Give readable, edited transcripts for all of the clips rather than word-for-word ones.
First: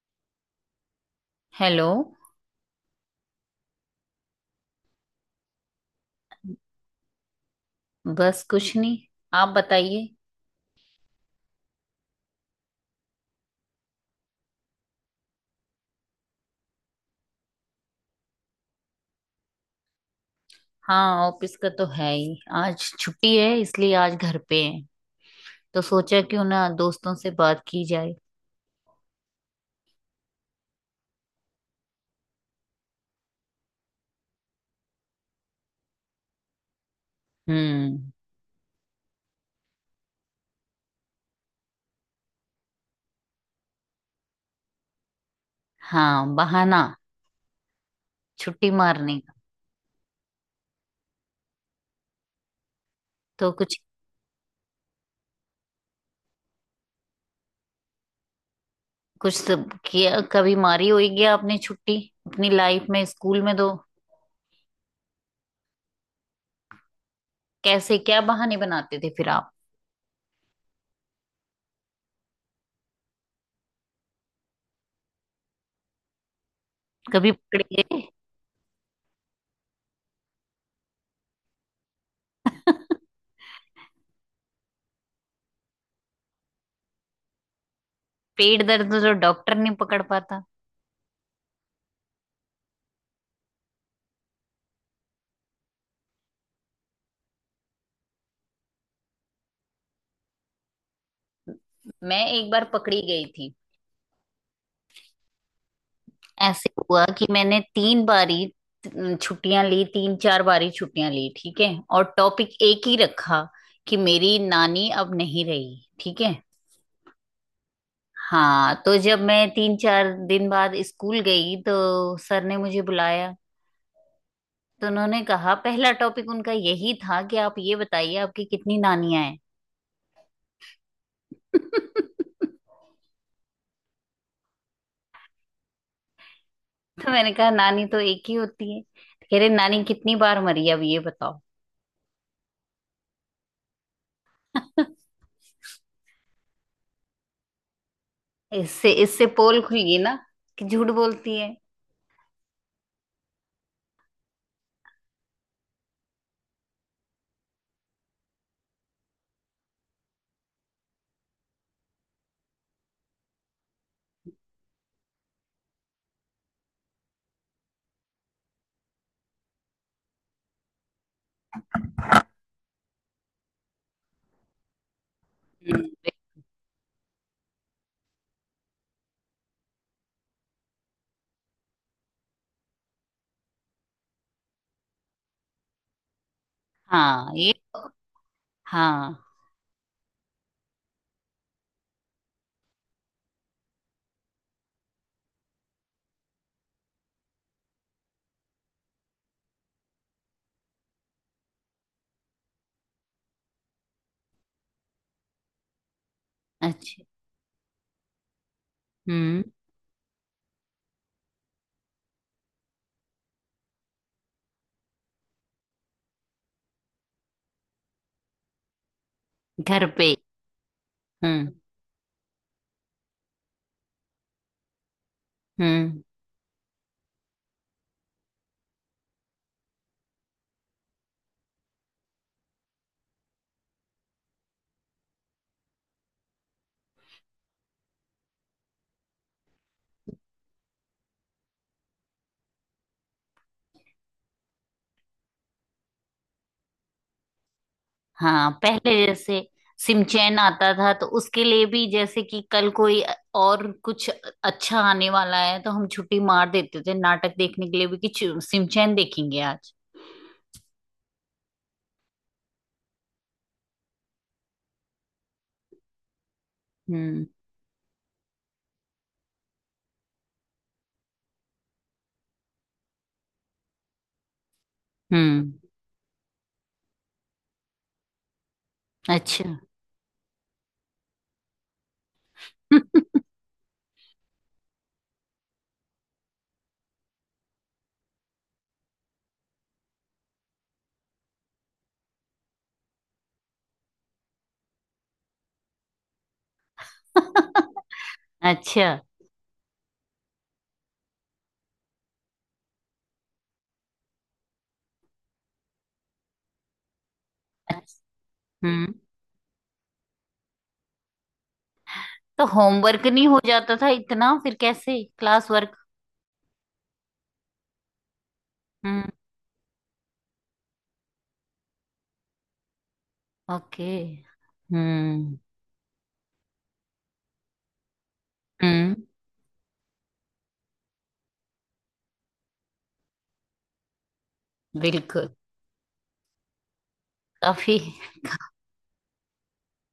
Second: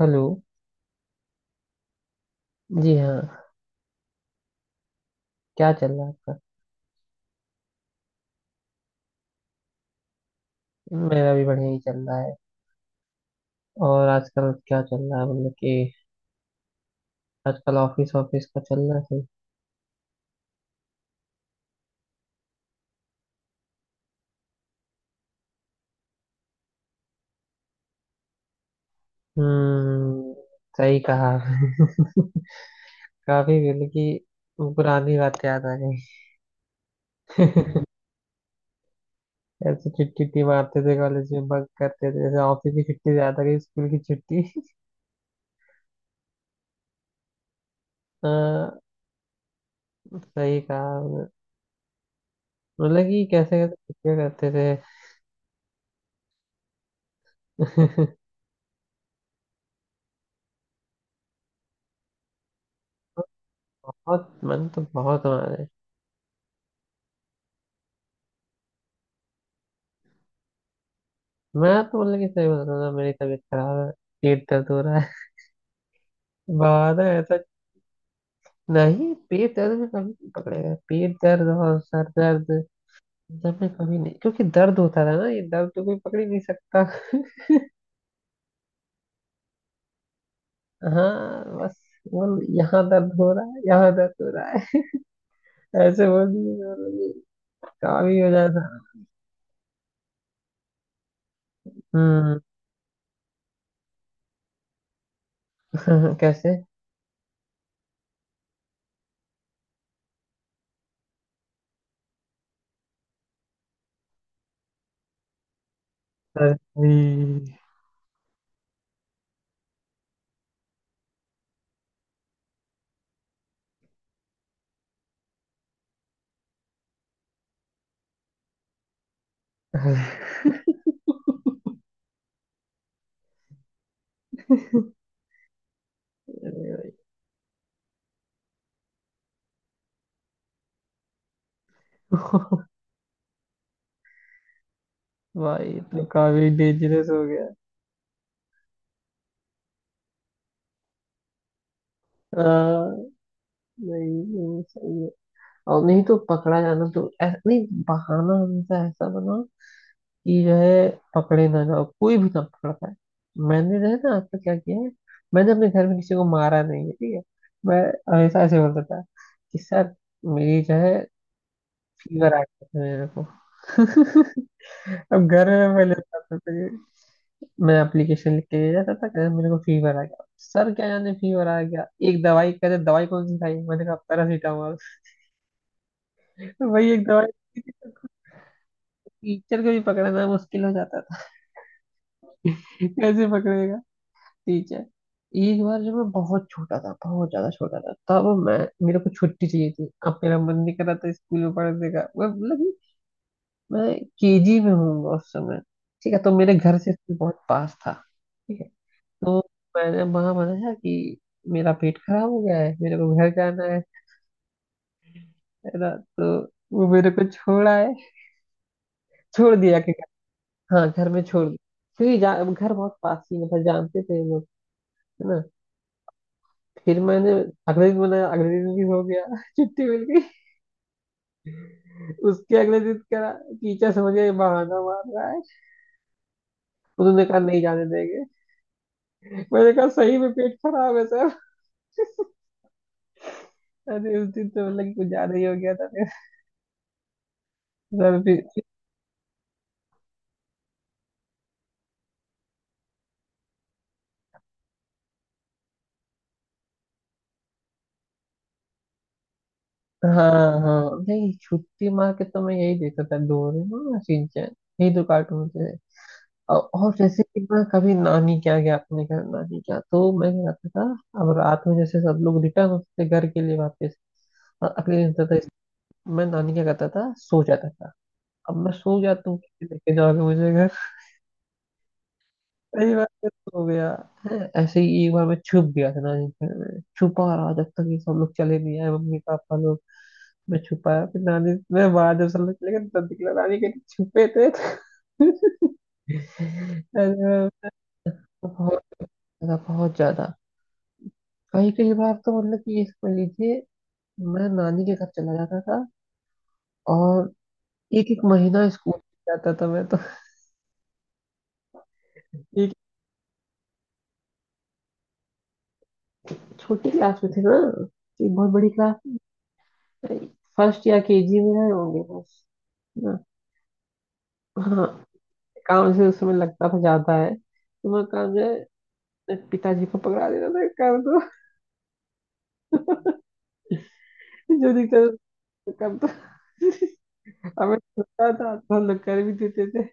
Hello. Hello. जी हाँ। क्या चल रहा है आपका। बस कुछ नहीं, आप बताइए। मेरा भी बढ़िया ही चल रहा है। और आजकल क्या चल रहा है, मतलब कि आजकल ऑफिस ऑफिस का चल रहा है, सही। हाँ, ऑफिस का तो है ही, आज छुट्टी है इसलिए आज घर पे हैं। तो सोचा क्यों ना दोस्तों से बात की जाए। हम्म। सही कहा आपने। काफी, मतलब कि पुरानी बात याद आ गई। हम्म। ऐसे छुट्टी उट्टी मारते थे, कॉलेज में बंक करते थे जैसे। ऑफिस की छुट्टी ज्यादा गई स्कूल की छुट्टी। हाँ, बहाना छुट्टी हाँ, मारने का। सही कहा आपने। मतलब कि तो कैसे कैसे कुछ छुट्टियां करते थे। कुछ सब किया, कभी मारी होगी आपने छुट्टी अपनी लाइफ में स्कूल में तो? बहुत मन तो बहुत हमारे। कैसे, क्या बहाने बनाते थे फिर आप? मैं तो, मतलब कि, सही बता रहा हूँ, मेरी तबीयत खराब है, पेट दर्द हो रहा है। बहाना कभी ऐसा। पकड़े गए? नहीं, पेट दर्द में कभी नहीं पकड़ेगा। पेट दर्द और सर दर्द। जब मैं कभी नहीं, क्योंकि दर्द होता था ना, ये दर्द तो कोई पकड़ ही नहीं सकता। पेट दर्द तो डॉक्टर नहीं पकड़ पाता। हाँ बस, बोल यहाँ दर्द हो रहा है, यहाँ दर्द हो रहा है। ऐसे बोल दिए और ये काम ही हो जाता। मैं हम्म। एक बार पकड़ी गई थी। कैसे? ऐसे हुआ कि मैंने तीन बारी छुट्टियां ली, तीन चार बारी छुट्टियां ली, ठीक है। और टॉपिक एक ही रखा कि मेरी नानी अब नहीं रही, ठीक है। अरे भाई। हाँ, तो जब मैं तीन चार दिन बाद स्कूल गई तो सर ने मुझे बुलाया। तो उन्होंने कहा, पहला टॉपिक उनका यही था कि आप ये बताइए आपकी कितनी नानियां हैं। तो मैंने कहा नानी तो एक ही होती है। कह रहे, नानी कितनी बार मरी अब ये बताओ। भाई तो काफी डेंजरस हो गया। इससे इससे पोल खुल गई ना कि झूठ बोलती है। हाँ। नहीं नहीं, सही है। और नहीं तो पकड़ा जाना, तो ऐसा नहीं, बहाना हमेशा ऐसा बनाओ कि जो है, पकड़े ना जाओ, कोई भी ना पकड़ पाए। मैंने जो है ना, आज तक क्या किया है, मैंने अपने घर में किसी को मारा नहीं है, ठीक है। मैं हमेशा ऐसे बोलता था कि सर, मेरी जो है, फीवर आ गया था मेरे को। अब घर में मैं हम्म। लेता था तो मैं एप्लीकेशन लिख के ले जाता था, कहते मेरे को फीवर आ गया सर, क्या जाने, फीवर आ गया, एक दवाई, कहते दवाई कौन सी खाई, मैंने कहा पैरासीटामोल। वही एक दवाई। हाँ ये तो, हाँ। टीचर को भी पकड़ना मुश्किल हो जाता था। कैसे पकड़ेगा? ठीक है। एक बार जब मैं बहुत छोटा था, बहुत ज्यादा छोटा था, तब मैं मेरे को छुट्टी चाहिए थी। अब मेरा मन नहीं कर रहा था स्कूल में पढ़ने का। मैं मतलब कि मैं केजी में हूँ उस समय। ठीक है। तो मेरे घर से अच्छा। स्कूल बहुत पास था, ठीक है। तो हम्म। मैंने वहां मनाया कि मेरा पेट खराब हो गया है, मेरे को घर जाना है ना। तो वो मेरे को छोड़ा है, छोड़ दिया घर कि पे। हाँ, घर में छोड़ हम्म। दिया। क्योंकि घर बहुत पास ही, मतलब जानते थे लोग, है ना। हम्म। फिर मैंने अगले दिन भी हो गया। छुट्टी मिल गई। उसके अगले दिन करा। टीचर समझ गए, बहाना मार रहा है। उन्होंने कहा नहीं जाने देंगे। मैंने कहा सही में पेट खराब है सर। अरे उस दिन तो मतलब कि कुछ ज्यादा ही हो गया था। फिर सर हाँ, फिर। पहले जैसे सिमचैन आता था तो उसके लिए भी, जैसे कि कल कोई और कुछ अच्छा आने वाला है तो हम छुट्टी मार देते थे, नाटक देखने के लिए भी कि सिमचैन देखेंगे आज। हाँ हाँ। नहीं, छुट्टी मार के तो मैं यही देखता था, डोरेमोन और शिनचैन, यही दो कार्टून थे। और जैसे हम्म। कि मैं कभी नानी क्या गया अपने घर, नानी क्या, तो मैं क्या करता था, अब रात में जैसे सब लोग रिटर्न होते थे घर के लिए वापस। और अगले दिन होता हम्म। था, मैं नानी क्या करता था, सो जाता था। अब मैं सो जाता हूँ, अच्छा। किसी लेके जाओगे मुझे घर। कई बार मैं सो गया। है ऐसे ही। एक बार मैं छुप गया था नानी के घर में, छुपा रहा जब तक ये सब लोग चले नहीं आए, मम्मी पापा लोग। मैं छुपाया फिर नानी, मैं बाहर जब सब लोग चले गए तब निकला, नानी के छुपे थे। अरे, बहुत अच्छा। ज्यादा, बहुत ज्यादा। कई कई बार तो, मतलब कि, इस पर लीजिए, मैं नानी के घर चला जाता था। और एक एक महीना हम्म। स्कूल जाता था मैं तो। तो एक होमवर्क नहीं हो जाता था इतना, फिर कैसे क्लास वर्क? छोटी क्लास में थे ना, एक बहुत बड़ी हम्म। क्लास, फर्स्ट या केजी में आए होंगे बस ना। ओके। हाँ। हम्म। काम से उस समय लगता था ज्यादा है तो मैं काम जो हम्म। है, पिताजी को पकड़ा देता था, कर दो, जो दिखता बिल्कुल। था कर दो। काफी। हमें छोटा था तो हम लोग कर भी देते थे।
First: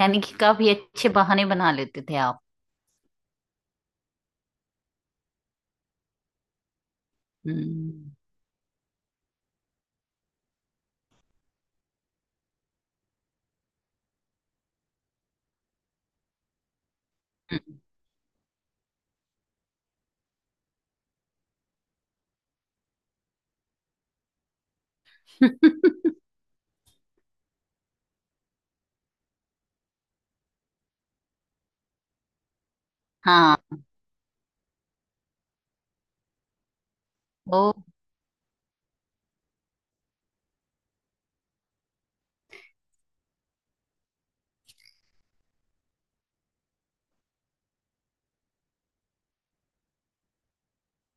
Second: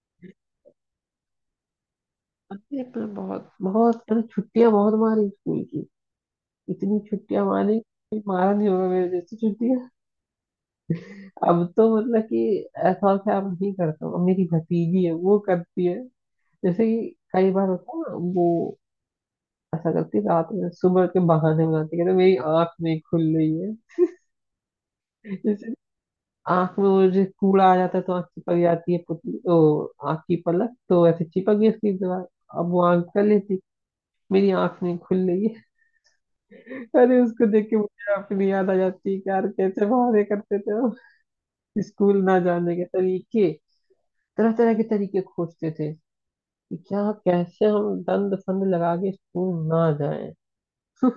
यानी कि काफी अच्छे बहाने बना लेते थे आप। हमने छुट्टियां बहुत मारी स्कूल की। इतनी छुट्टियां मारी, हम्म। कोई मारा नहीं होगा मेरे जैसी छुट्टियां। अब तो मतलब कि ऐसा और क्या, अब नहीं करता हूँ। अब मेरी भतीजी है, वो करती है। जैसे कि कई बार हम्म। होता है ना वो, ऐसा करती है रात में, सुबह के बहाने बनाती है, कहते मेरी आंख नहीं खुल रही है। जैसे आंख में वो जो कूड़ा आ जाता है तो आंख चिपक जाती है पुतली, ओ आंख की पलक तो ऐसे चिपक गई उसकी दीवार। अब वो आंख कर लेती, हाँ। मेरी आंख नहीं खुल रही है। अरे उसको वो देख के मुझे अपनी याद आ जाती है कि यार, कैसे बहाने करते थे हम, स्कूल ना जाने के तरीके, तरह तरह के तरीके खोजते थे कि क्या, कैसे हम दंड फंद लगा के स्कूल ना जाए।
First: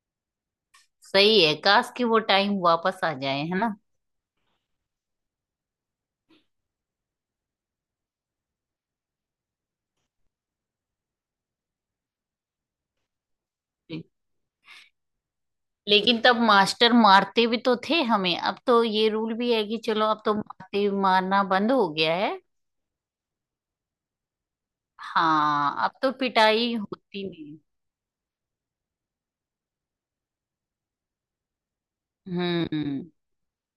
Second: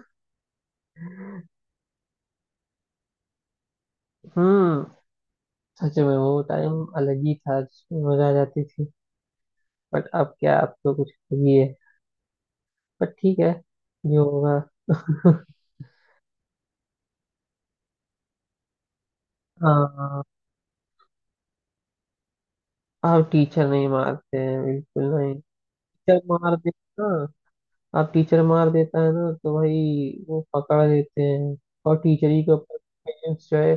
सही है, काश कि वो टाइम वापस आ जाए, है ना। हम्म। सच में वो टाइम अलग ही था जिसमें मजा आ जाती थी। बट अब क्या, अब तो कुछ अलग ही है। बट ठीक है, जो होगा। लेकिन तब मास्टर मारते भी तो थे हमें, अब तो ये रूल भी है कि चलो अब हाँ। तो मारते मारना बंद हो गया है। अब टीचर नहीं मारते हैं, बिल्कुल नहीं। हाँ अब तो टीचर मार पिटाई देता होती नहीं। अब टीचर मार देता है ना, तो भाई वो पकड़ देते हैं। और टीचर ही के ऊपर हम्म। पेरेंट्स जो है,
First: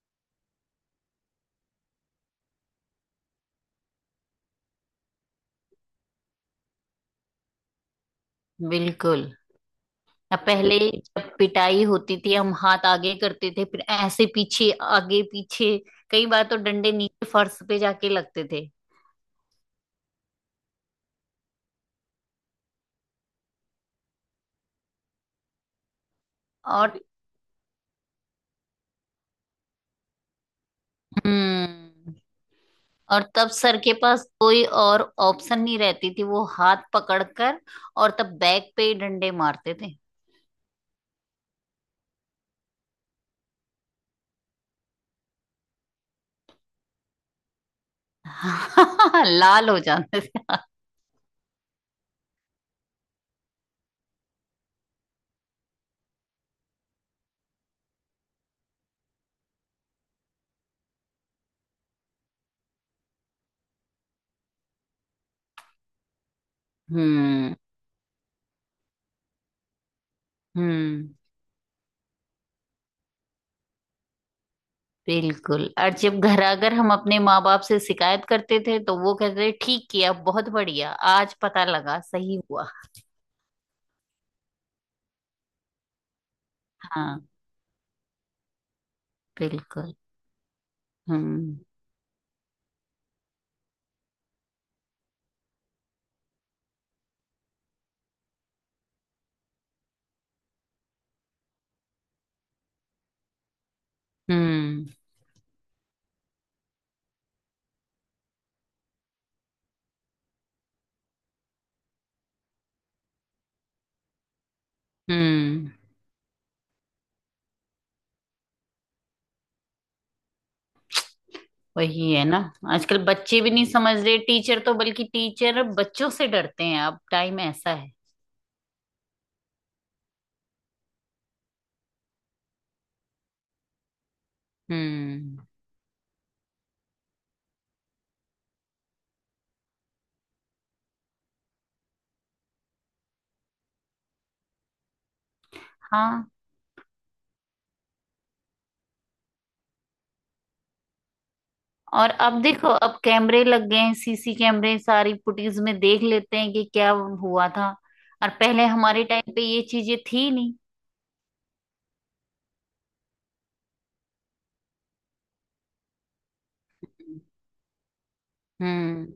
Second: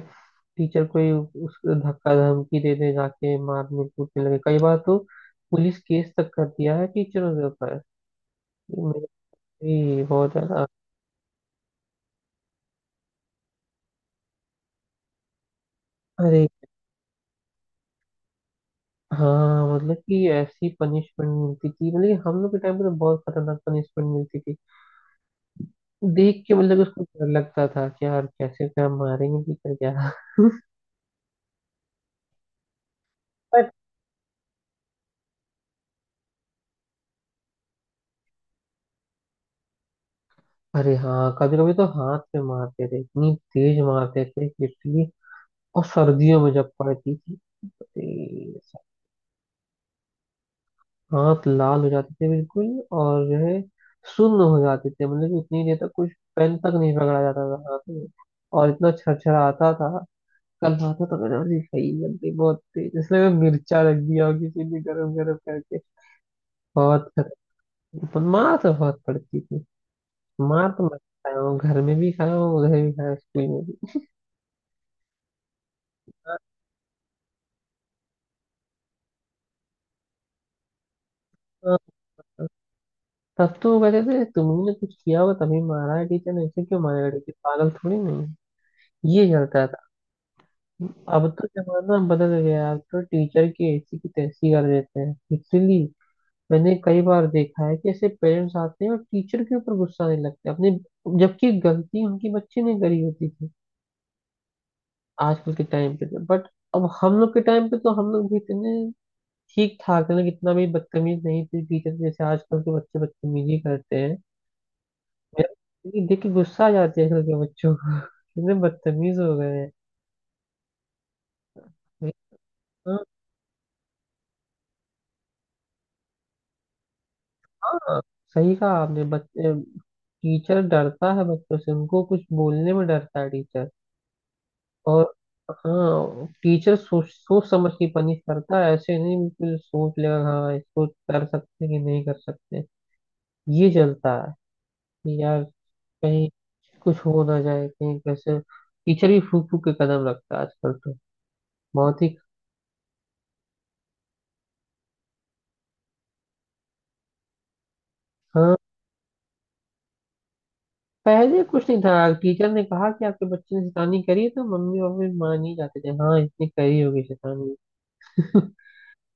टीचर को ही उसको धक्का धमकी दे दे, जाके मारने कूटने लगे, कई बार तो पुलिस केस तक कर दिया है टीचरों के ऊपर। ये मेरे बिल्कुल। लिए बहुत अब ज्यादा। पहले जब पिटाई होती थी, हम हाथ आगे करते थे फिर ऐसे पीछे, आगे पीछे। कई बार अरे तो डंडे नीचे फर्श पे जाके लगते थे। हाँ, मतलब कि ऐसी पनिशमेंट मिलती थी, मतलब कि हम लोग के टाइम पे तो बहुत खतरनाक पनिशमेंट मिलती थी। देख के मतलब और, उसको डर लगता था कि यार, कैसे क्या मारेंगे, कि क्या क्या। हम्म, और तब पर सर के पास कोई और ऑप्शन नहीं रहती थी, वो हाथ पकड़कर। और तब बैक पे ही डंडे मारते थे। अरे हाँ, कभी कभी तो हाथ पे मारते थे, इतनी तेज मारते थे, पिटली। और सर्दियों में जब पड़ती थी, अरे। लाल हो जाते थे हाथ। हाथ लाल हो जाते थे बिल्कुल। और जो है, सुन्न हो जाते थे, मतलब कि उतनी देर तक कुछ पेन तक नहीं पकड़ा जाता था हाथ में, और इतना छरछराता था। कल खाता था तो मैंने, अरे सही लग गई बहुत तेज, इसमें मैं मिर्चा रख दिया और किसी भी गरम गरम करके। बहुत हम्म। खतरनाक, पर मार तो बहुत पड़ती थी। मार तो मैं हम्म। खाया हूँ, घर में भी खाया हूँ, उधर भी खाया हूँ, स्कूल में भी। बिल्कुल। और जब घर आकर हम अपने माँ बाप से शिकायत करते थे तो वो कहते थे, ठीक किया, बहुत बढ़िया, आज पता हाँ, लगा, सही हुआ। तब तो वो कहते थे, तुमने कुछ किया हो तभी मारा है, टीचर ने ऐसे क्यों मारेगा, हाँ। टीचर पागल थोड़ी नहीं है? ये चलता था। बिल्कुल। अब तो हम्म। जमाना बदल गया, अब तो टीचर की ऐसी की तैसी कर देते हैं लिटरली। मैंने कई बार देखा है कि ऐसे पेरेंट्स आते हैं और टीचर के ऊपर गुस्सा नहीं लगते हैं अपने, जबकि गलती उनकी बच्चे ने करी होती थी, हम्म। आजकल के टाइम पे तो। बट। अब हम लोग के टाइम पे तो हम लोग भी इतने ठीक ठाक थे ना, कितना भी बदतमीज नहीं थे टीचर जैसे, आजकल के बच्चे बदतमीजी करते हैं। हम्म। ये देख के गुस्सा आ जाती है आजकल के बच्चों को। कितने बदतमीज हो गए हैं। वही है ना। आजकल हाँ बच्चे भी नहीं समझ रहे टीचर तो बल्कि टीचर बच्चों से डरते हैं, अब टाइम ऐसा है। हाँ, सही कहा आपने, बच्चे। टीचर डरता है बच्चों से, उनको कुछ बोलने में डरता है टीचर। और हम्म। हाँ, टीचर सोच सोच समझ के पनिश करता है, ऐसे नहीं बिल्कुल, सोच लेगा हाँ इसको कर सकते हैं कि नहीं कर सकते। ये चलता है कि यार, हाँ कहीं कुछ हो ना जाए, कहीं कैसे, टीचर भी फूक फूक के कदम रखता है आजकल तो, बहुत और ही। अब देखो, अब कैमरे लग गए हैं, सीसी कैमरे। सारी फुटेज में देख लेते हैं कि क्या हुआ था। और हाँ। पहले हमारे टाइम पे ये चीजें थी नहीं। पहले कुछ नहीं था, टीचर ने कहा कि आपके बच्चे ने शैतानी करी है, तो मम्मी पापा मान ही जाते थे हाँ, इसने करी होगी शैतानी। हम्म।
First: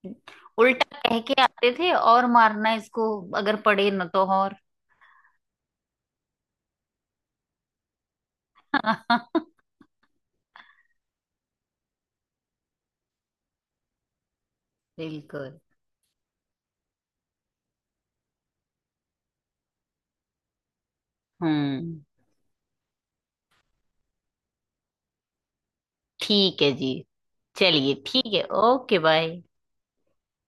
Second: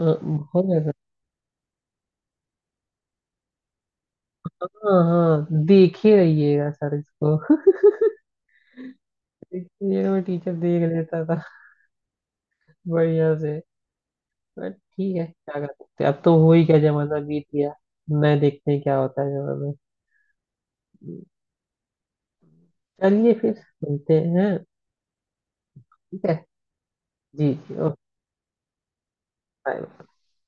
बहुत ज्यादा। उल्टा कह के आते थे, और मारना इसको अगर पड़े ना तो और। हाँ हाँ, देखे रहिएगा सर इसको। देखिएगा। मैं टीचर देख लेता था बढ़िया से। बट ठीक है, बिल्कुल। क्या कर सकते हैं, अब तो हो ही क्या, जमाना बीत गया। नए देखते हैं क्या होता है जमाना में। हम्म। चलिए फिर मिलते हैं। ठीक है, ठीक है जी, जी जी, चलिए ओके ठीक है, ओके बाय। बाय।